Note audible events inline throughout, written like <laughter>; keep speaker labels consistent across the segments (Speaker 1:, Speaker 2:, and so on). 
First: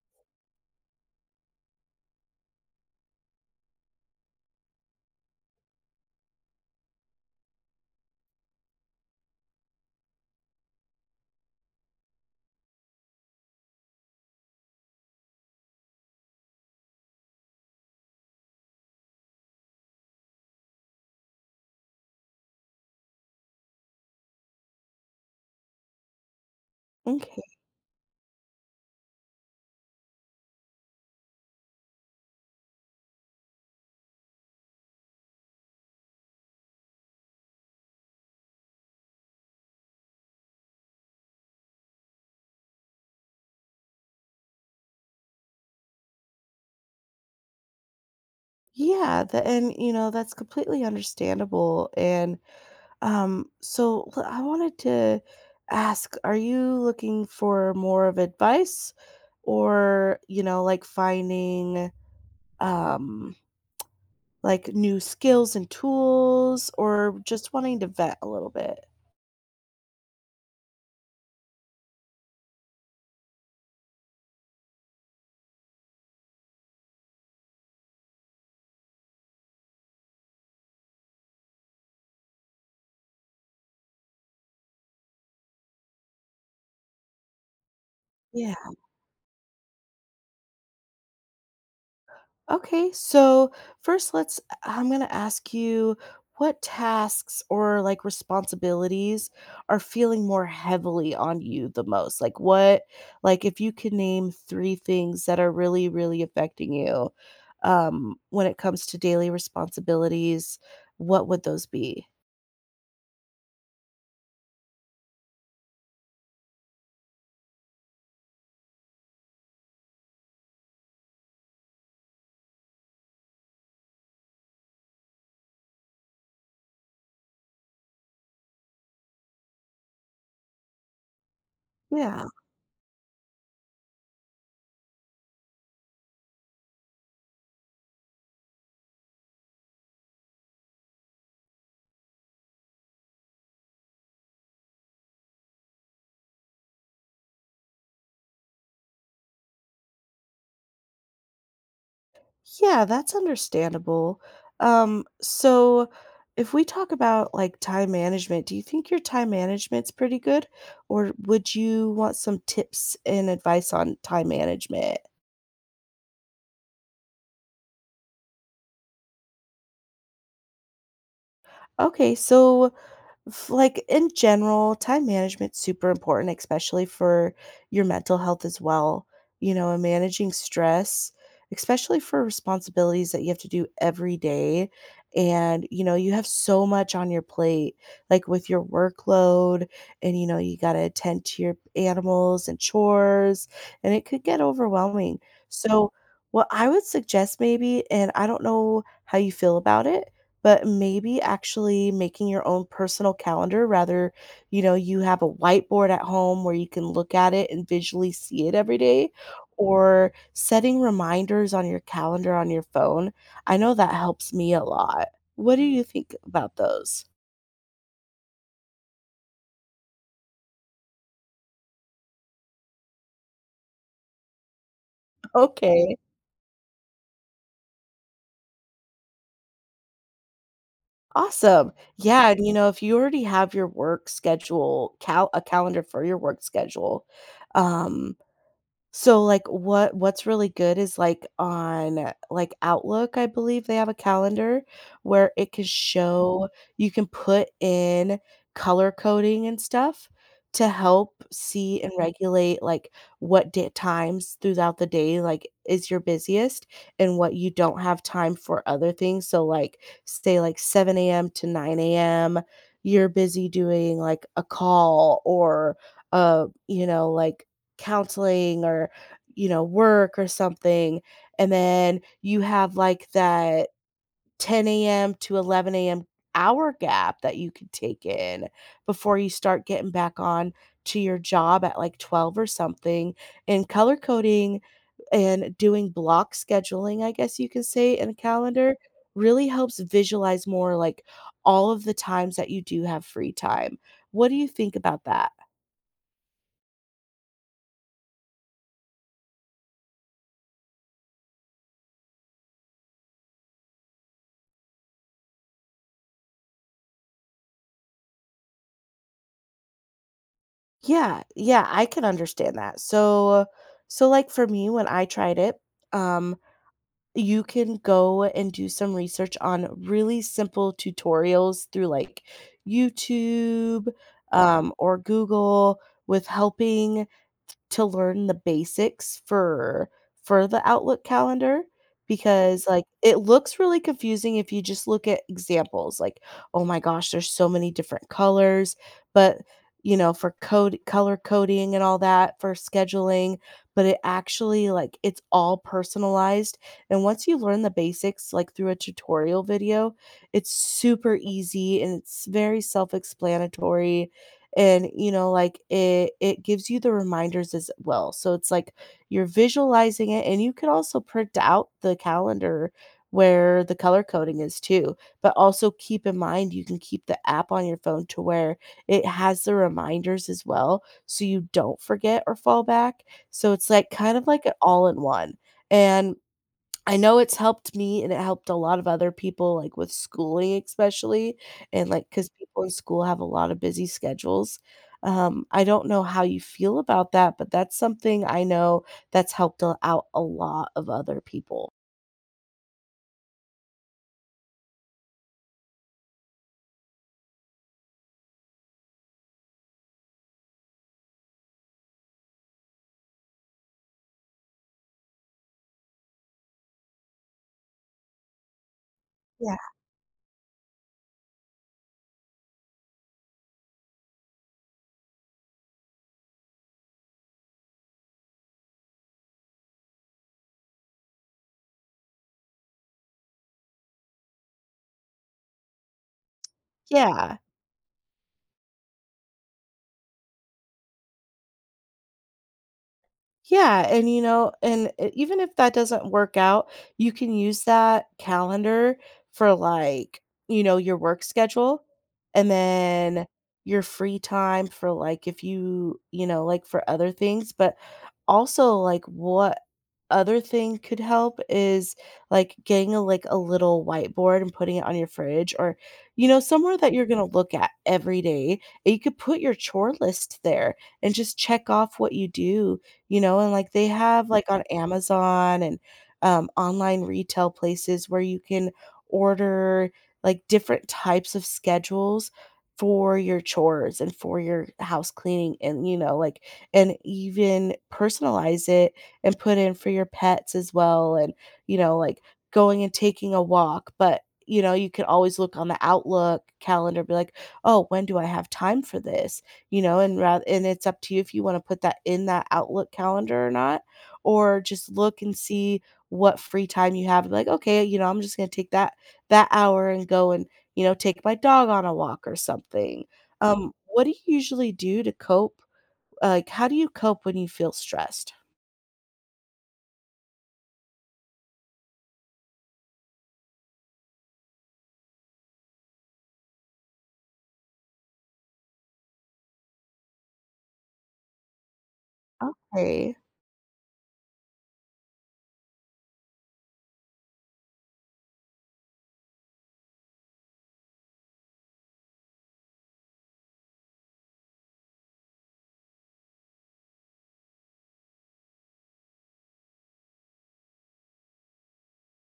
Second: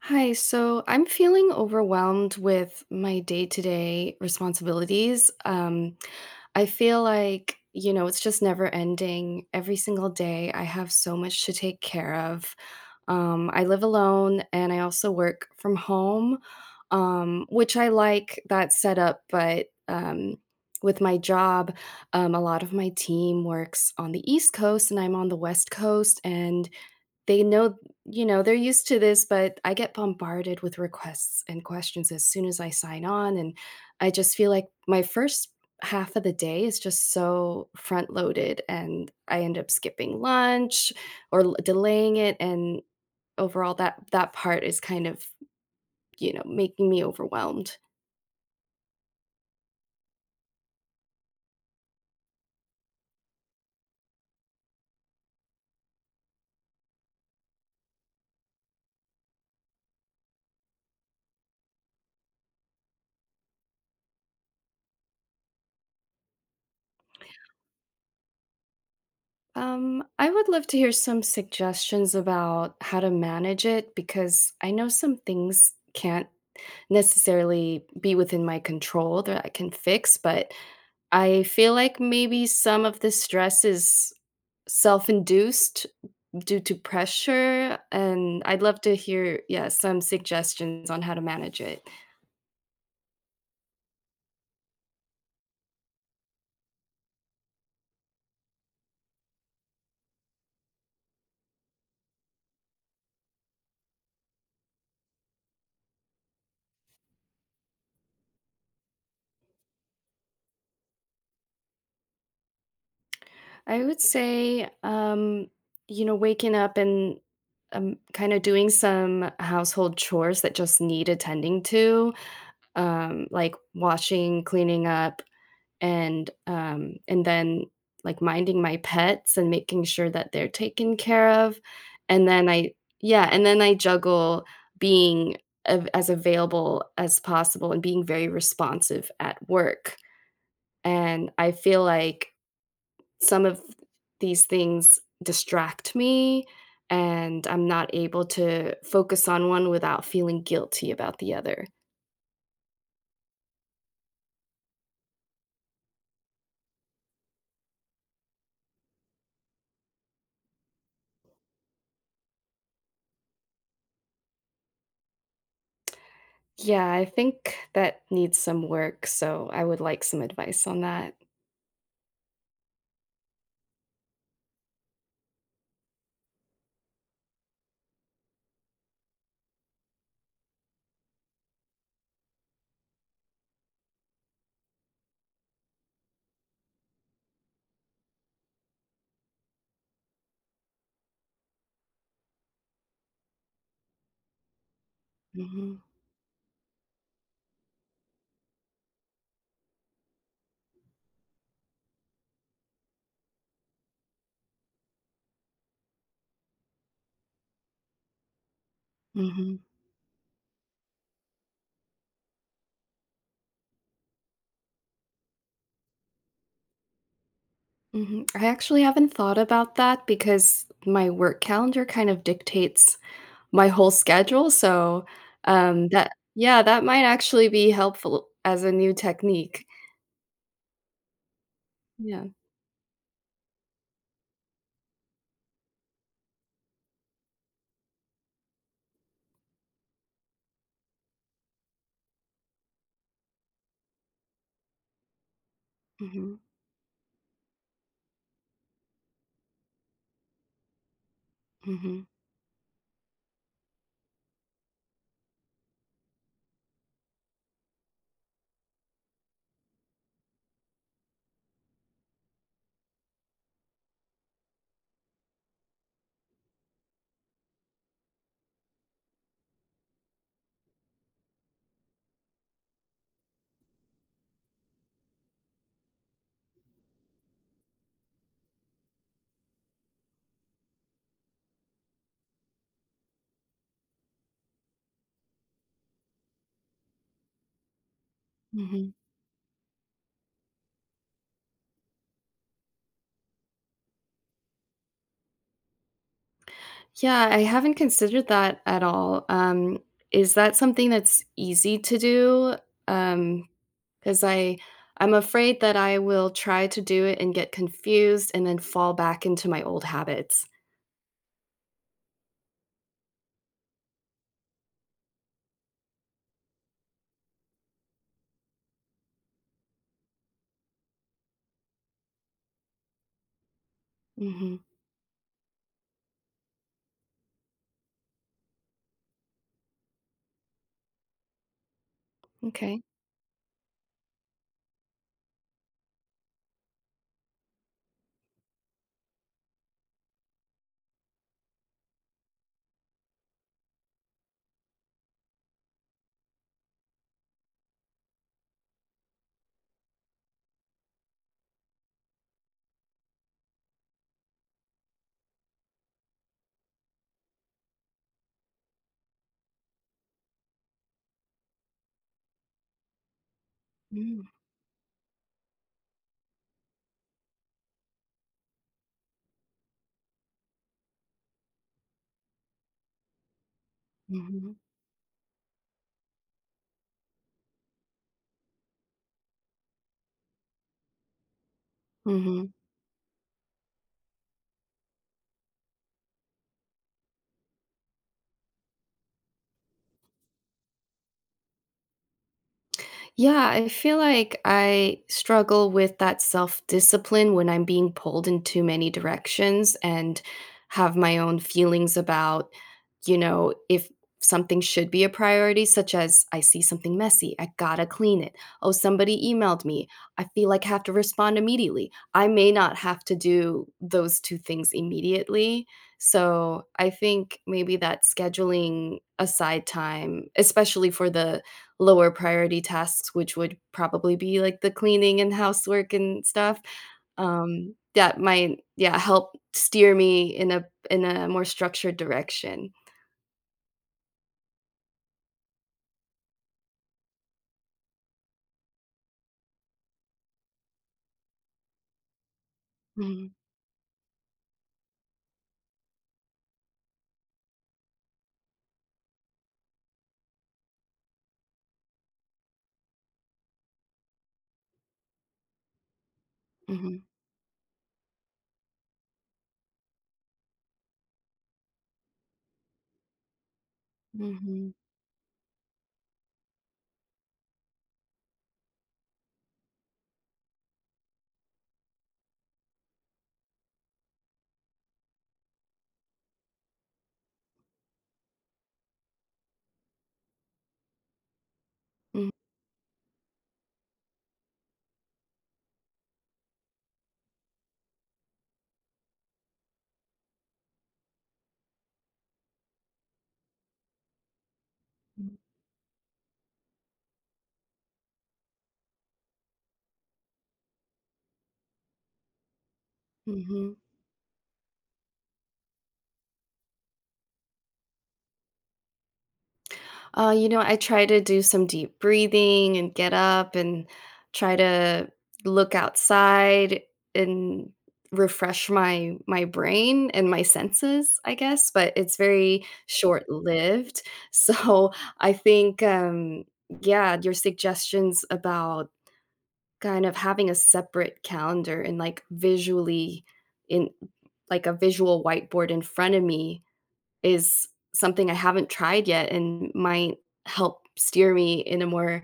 Speaker 1: Hi, so I'm feeling overwhelmed with my day-to-day responsibilities. I feel like, you know, it's just never ending. Every single day, I have so much to take care of. I live alone and I also work from home, which I like that setup, but with my job, a lot of my team works on the East Coast and I'm on the West Coast, and
Speaker 2: Okay.
Speaker 1: they know, you know, they're used to this, but I get bombarded with requests and questions as soon as I sign on, and I just feel like my first half of the day is just so front loaded, and I end up skipping lunch or delaying it, and overall, that part is kind of, making me overwhelmed.
Speaker 2: Yeah, the, and you know that's completely understandable. And I wanted to ask: Are you looking for more of advice, or you know, like finding um, like new skills and tools, or just wanting to vet a little bit?
Speaker 1: I would love to hear some suggestions about how to manage it because I know some things can't necessarily be within my control that I can fix, but I feel like maybe some of the stress is self-induced due to pressure, and
Speaker 2: Yeah.
Speaker 1: I'd love to hear, yeah, some suggestions on how to manage it.
Speaker 2: Okay, so first let's I'm going to ask you what tasks or like responsibilities are feeling more heavily on you the most? Like what like if you could name 3 things that are really really affecting you when it comes to daily responsibilities, what would those be?
Speaker 1: I would say, you know, waking up and kind of doing some household chores that just need attending to, like washing, cleaning up, and, and then, like, minding my pets and making sure that they're taken care of,
Speaker 2: Yeah.
Speaker 1: and then I yeah, and then I juggle being av as available as possible and being very responsive at work, and I feel like some of these things distract me, and I'm not able to focus on one without feeling guilty about the other.
Speaker 2: Yeah, that's understandable. So, if we talk about like time management, do you think your time management's pretty good? Or would you want some tips and advice on time management?
Speaker 1: Yeah, I think that needs some work, so I would like some advice on that.
Speaker 2: Okay, so F like, in general, time management's super important, especially for your mental health as well, you know, and managing stress, especially for responsibilities that you have to do every day. And, you know, you have so much on your plate, like with your workload, and, you know, you gotta attend to your animals and chores, and it could get overwhelming.
Speaker 1: Mhm.
Speaker 2: So, what I would suggest maybe, and I don't know how you feel about it, but maybe actually making your own personal calendar, rather, you know, you have a whiteboard at home where you can look at it and visually see it every day,
Speaker 1: mhm,
Speaker 2: or setting reminders on your calendar on your phone. I know that helps me a lot. What do you think about those?
Speaker 1: mhm. I actually haven't thought about that because my work calendar kind of dictates my whole schedule, so,
Speaker 2: <laughs> Okay.
Speaker 1: that yeah, that might actually be helpful as a new technique.
Speaker 2: Awesome.
Speaker 1: Yeah.
Speaker 2: Yeah, and you know, if you already have your work schedule, a calendar for your work schedule, um, so, like, what's really good is, like, on, like, Outlook, I believe they have a calendar where it can
Speaker 1: Mhm,
Speaker 2: show, you can put in color coding and stuff to help see and
Speaker 1: mhm,
Speaker 2: regulate, like, what da times throughout the day, like, is your busiest and what you don't have time for other things. So, like, say, like, 7 AM to 9 AM, you're busy doing, like, a call or, you know, like counseling or, you know, work or something, and then you have, like, that 10 AM to 11 AM hour gap that you could take in before you start getting back on to your job at, like, 12 or something, and color coding and doing block scheduling, I guess you can say, in a calendar
Speaker 1: mhm.
Speaker 2: really helps visualize more, like, all of the times that you do have free time. What do you think about that?
Speaker 1: Yeah, I haven't considered that at all. Is that something that's easy to do? Um, Because I I'm afraid that I will try to do it and get confused and then fall back into my old habits.
Speaker 2: Yeah, I can understand that. So like for me when I tried it, um you can go and do some research on really simple tutorials through like YouTube
Speaker 1: Mhm.
Speaker 2: or Google, with helping to learn the basics for the Outlook calendar, because,
Speaker 1: Okay.
Speaker 2: like, it looks really confusing if you just look at examples, like, "Oh my gosh, there's so many different colors," but, you know, for code color coding and all that for scheduling, but it actually, like, it's all personalized, and once you learn the basics, like, through a tutorial video, it's super easy and it's very self-explanatory, and you know like it gives you the reminders as well, so it's like you're visualizing it, and you could also print out the calendar where the color
Speaker 1: Mm,
Speaker 2: coding is too. But also keep in mind you can keep the app on your phone, to where it has the reminders as well, so you don't forget or fall back. So it's like kind of like an
Speaker 1: mhm,
Speaker 2: all in one. And I know it's helped me and it helped a lot of other people, like, with schooling especially, and, like, because
Speaker 1: mhm.
Speaker 2: people in school have a lot of busy schedules. I don't know how you feel about that, but that's something I know that's helped a out a lot of other people.
Speaker 1: Yeah, I feel like I struggle with that self-discipline when I'm being pulled in too many directions and have my own feelings about, you know, if something should be a priority, such as I see something messy, I gotta clean it. Oh, somebody
Speaker 2: Yeah.
Speaker 1: emailed me. I feel like I have to respond immediately. I may not have to do those two things immediately. So I think maybe that scheduling aside time, especially for the lower priority tasks, which would probably be like the cleaning and housework and stuff,
Speaker 2: Yeah.
Speaker 1: that might, yeah, help steer me in a more structured direction.
Speaker 2: Yeah, and you know, and even if that doesn't work out, you can use that calendar for like, you know, your work schedule, and then
Speaker 1: Mhm,
Speaker 2: your free time for like if you, you know, like for other things. But also like what other thing could help is like getting a like a little whiteboard and putting it on your fridge, or you know somewhere that
Speaker 1: mhm,
Speaker 2: you're going to look at every day, and you could put your chore list there and just check off what you do, you know, and like they have like on
Speaker 1: mhm,
Speaker 2: Amazon, and online retail places where you can order like different types of schedules for your chores and for your house cleaning, and you know like, and even personalize it and put in for your pets as well, and you know like, going and taking a walk. But you know you can always look on the Outlook calendar, be like, oh, when do I have time for this, you know. And rather, and it's up to you if you want to put that in that Outlook calendar or not, or just look and
Speaker 1: mhm,
Speaker 2: see what free time you have, like okay, you know, I'm just going to take that hour and go and you know take my dog on a walk or something.
Speaker 1: mhm.
Speaker 2: What do you usually do to cope, like how do you cope when you feel stressed?
Speaker 1: You know, I try to do some deep breathing and get up and try to look outside and refresh my brain and my senses, I guess, but it's very
Speaker 2: Okay.
Speaker 1: short-lived. <laughs> So, I think yeah, your suggestions about kind of having a separate calendar and like visually in like a visual whiteboard in front of me is something I haven't tried yet and might help steer me in a more,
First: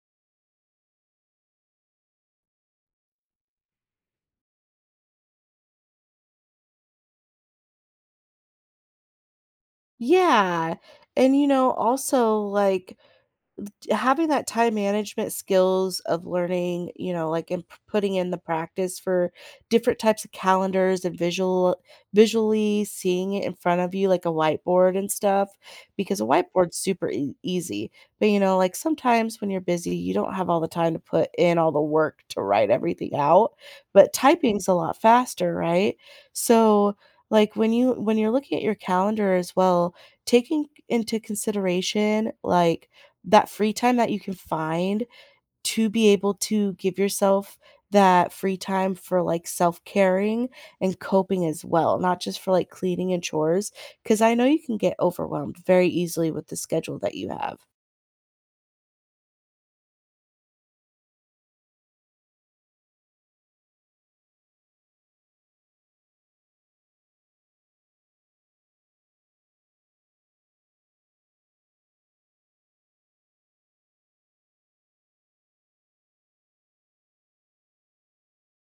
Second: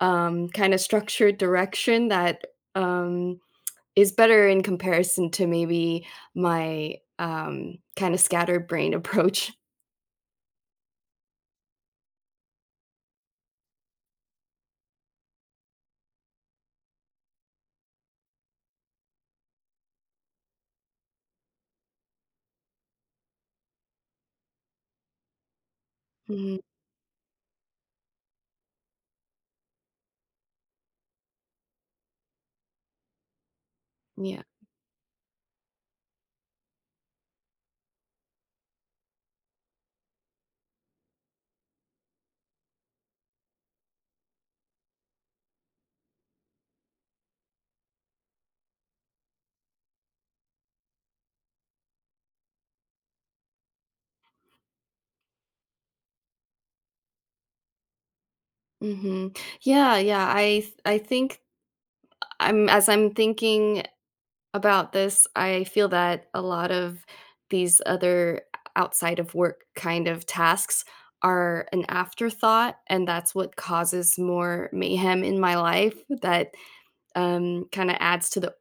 Speaker 1: kinda structured direction that, um, is better in comparison to maybe my, kinda scatterbrained <laughs> approach.
Speaker 2: Yeah. And you know, also like having that time management skills of learning, you know, like, and p putting in the practice for different types of calendars and visually seeing it in front of you, like a whiteboard and stuff, because a
Speaker 1: Mhm,
Speaker 2: whiteboard's super ea easy, but, you know, like, sometimes when you're busy, you don't have all the time to put in all the work to write everything out, but
Speaker 1: yeah,
Speaker 2: typing's a lot faster, right? So, like, when you when you're looking at your calendar as well, taking into consideration, like, that free time that you can find to be able to give yourself that free time for like self caring and coping as well, not just for like cleaning and chores. Cause I know you can get overwhelmed very easily with the schedule that you have.
Speaker 1: mhm. Yeah, yeah, I think I'm thinking about this. I feel that a lot of these other outside of work kind of tasks are an afterthought, and that's what causes more mayhem in my life that, kinda adds to the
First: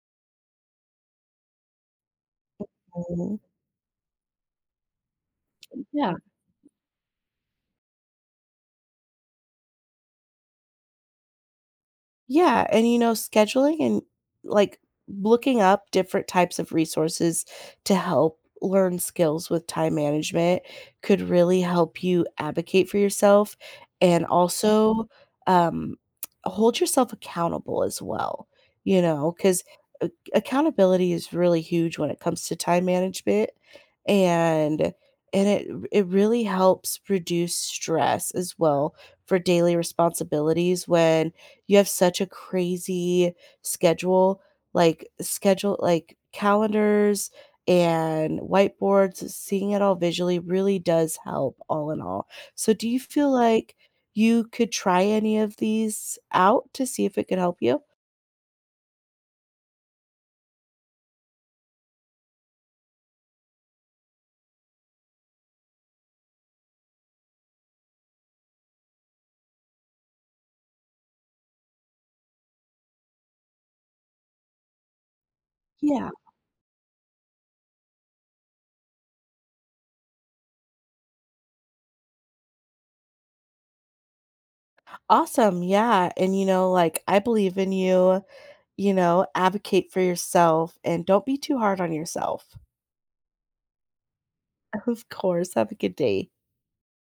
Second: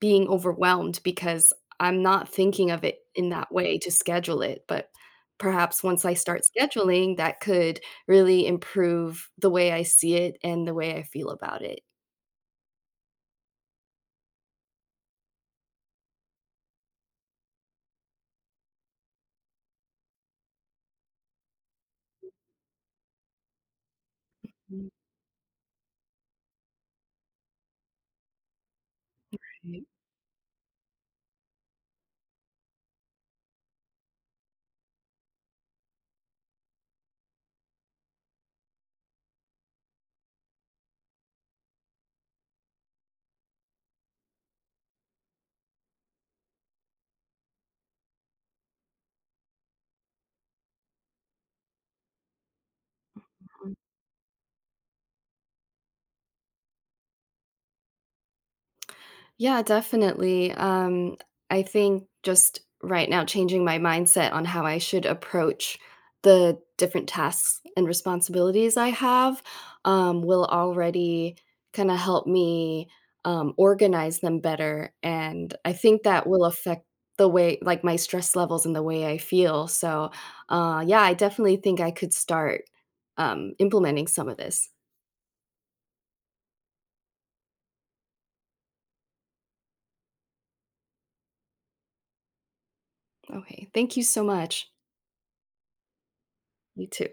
Speaker 1: being overwhelmed because I'm not thinking of it in
Speaker 2: Mhm.
Speaker 1: that way to schedule it, but perhaps once
Speaker 2: Yeah.
Speaker 1: I start scheduling, that could really improve the way I see it and the way I feel about it.
Speaker 2: Yeah, and, you know, scheduling and, like, looking up different types of resources to help learn skills with time management could really help you advocate for yourself and also, um, hold yourself accountable as well, you know,
Speaker 1: Okay.
Speaker 2: because accountability is really huge when it comes to time management, and it really helps reduce stress as well for daily responsibilities when you have such a crazy schedule, like calendars and whiteboards, seeing it all visually really does help all in all. So do you feel like you could try any of these out to see if it could help you?
Speaker 1: Yeah, definitely. I think just right now changing my mindset on how I should approach the different tasks and responsibilities I have will already kind of help me organize them better. And I think
Speaker 2: Yeah.
Speaker 1: that will affect the way, like my stress levels and the way I feel. So, yeah, I definitely think I could start implementing some of this.
Speaker 2: Awesome. Yeah. And, you know, like, I believe in you, you know, advocate for yourself and don't be too hard on yourself. <laughs>
Speaker 1: Okay. Thank you so much.
Speaker 2: Of course. Have a good day.
Speaker 1: You too.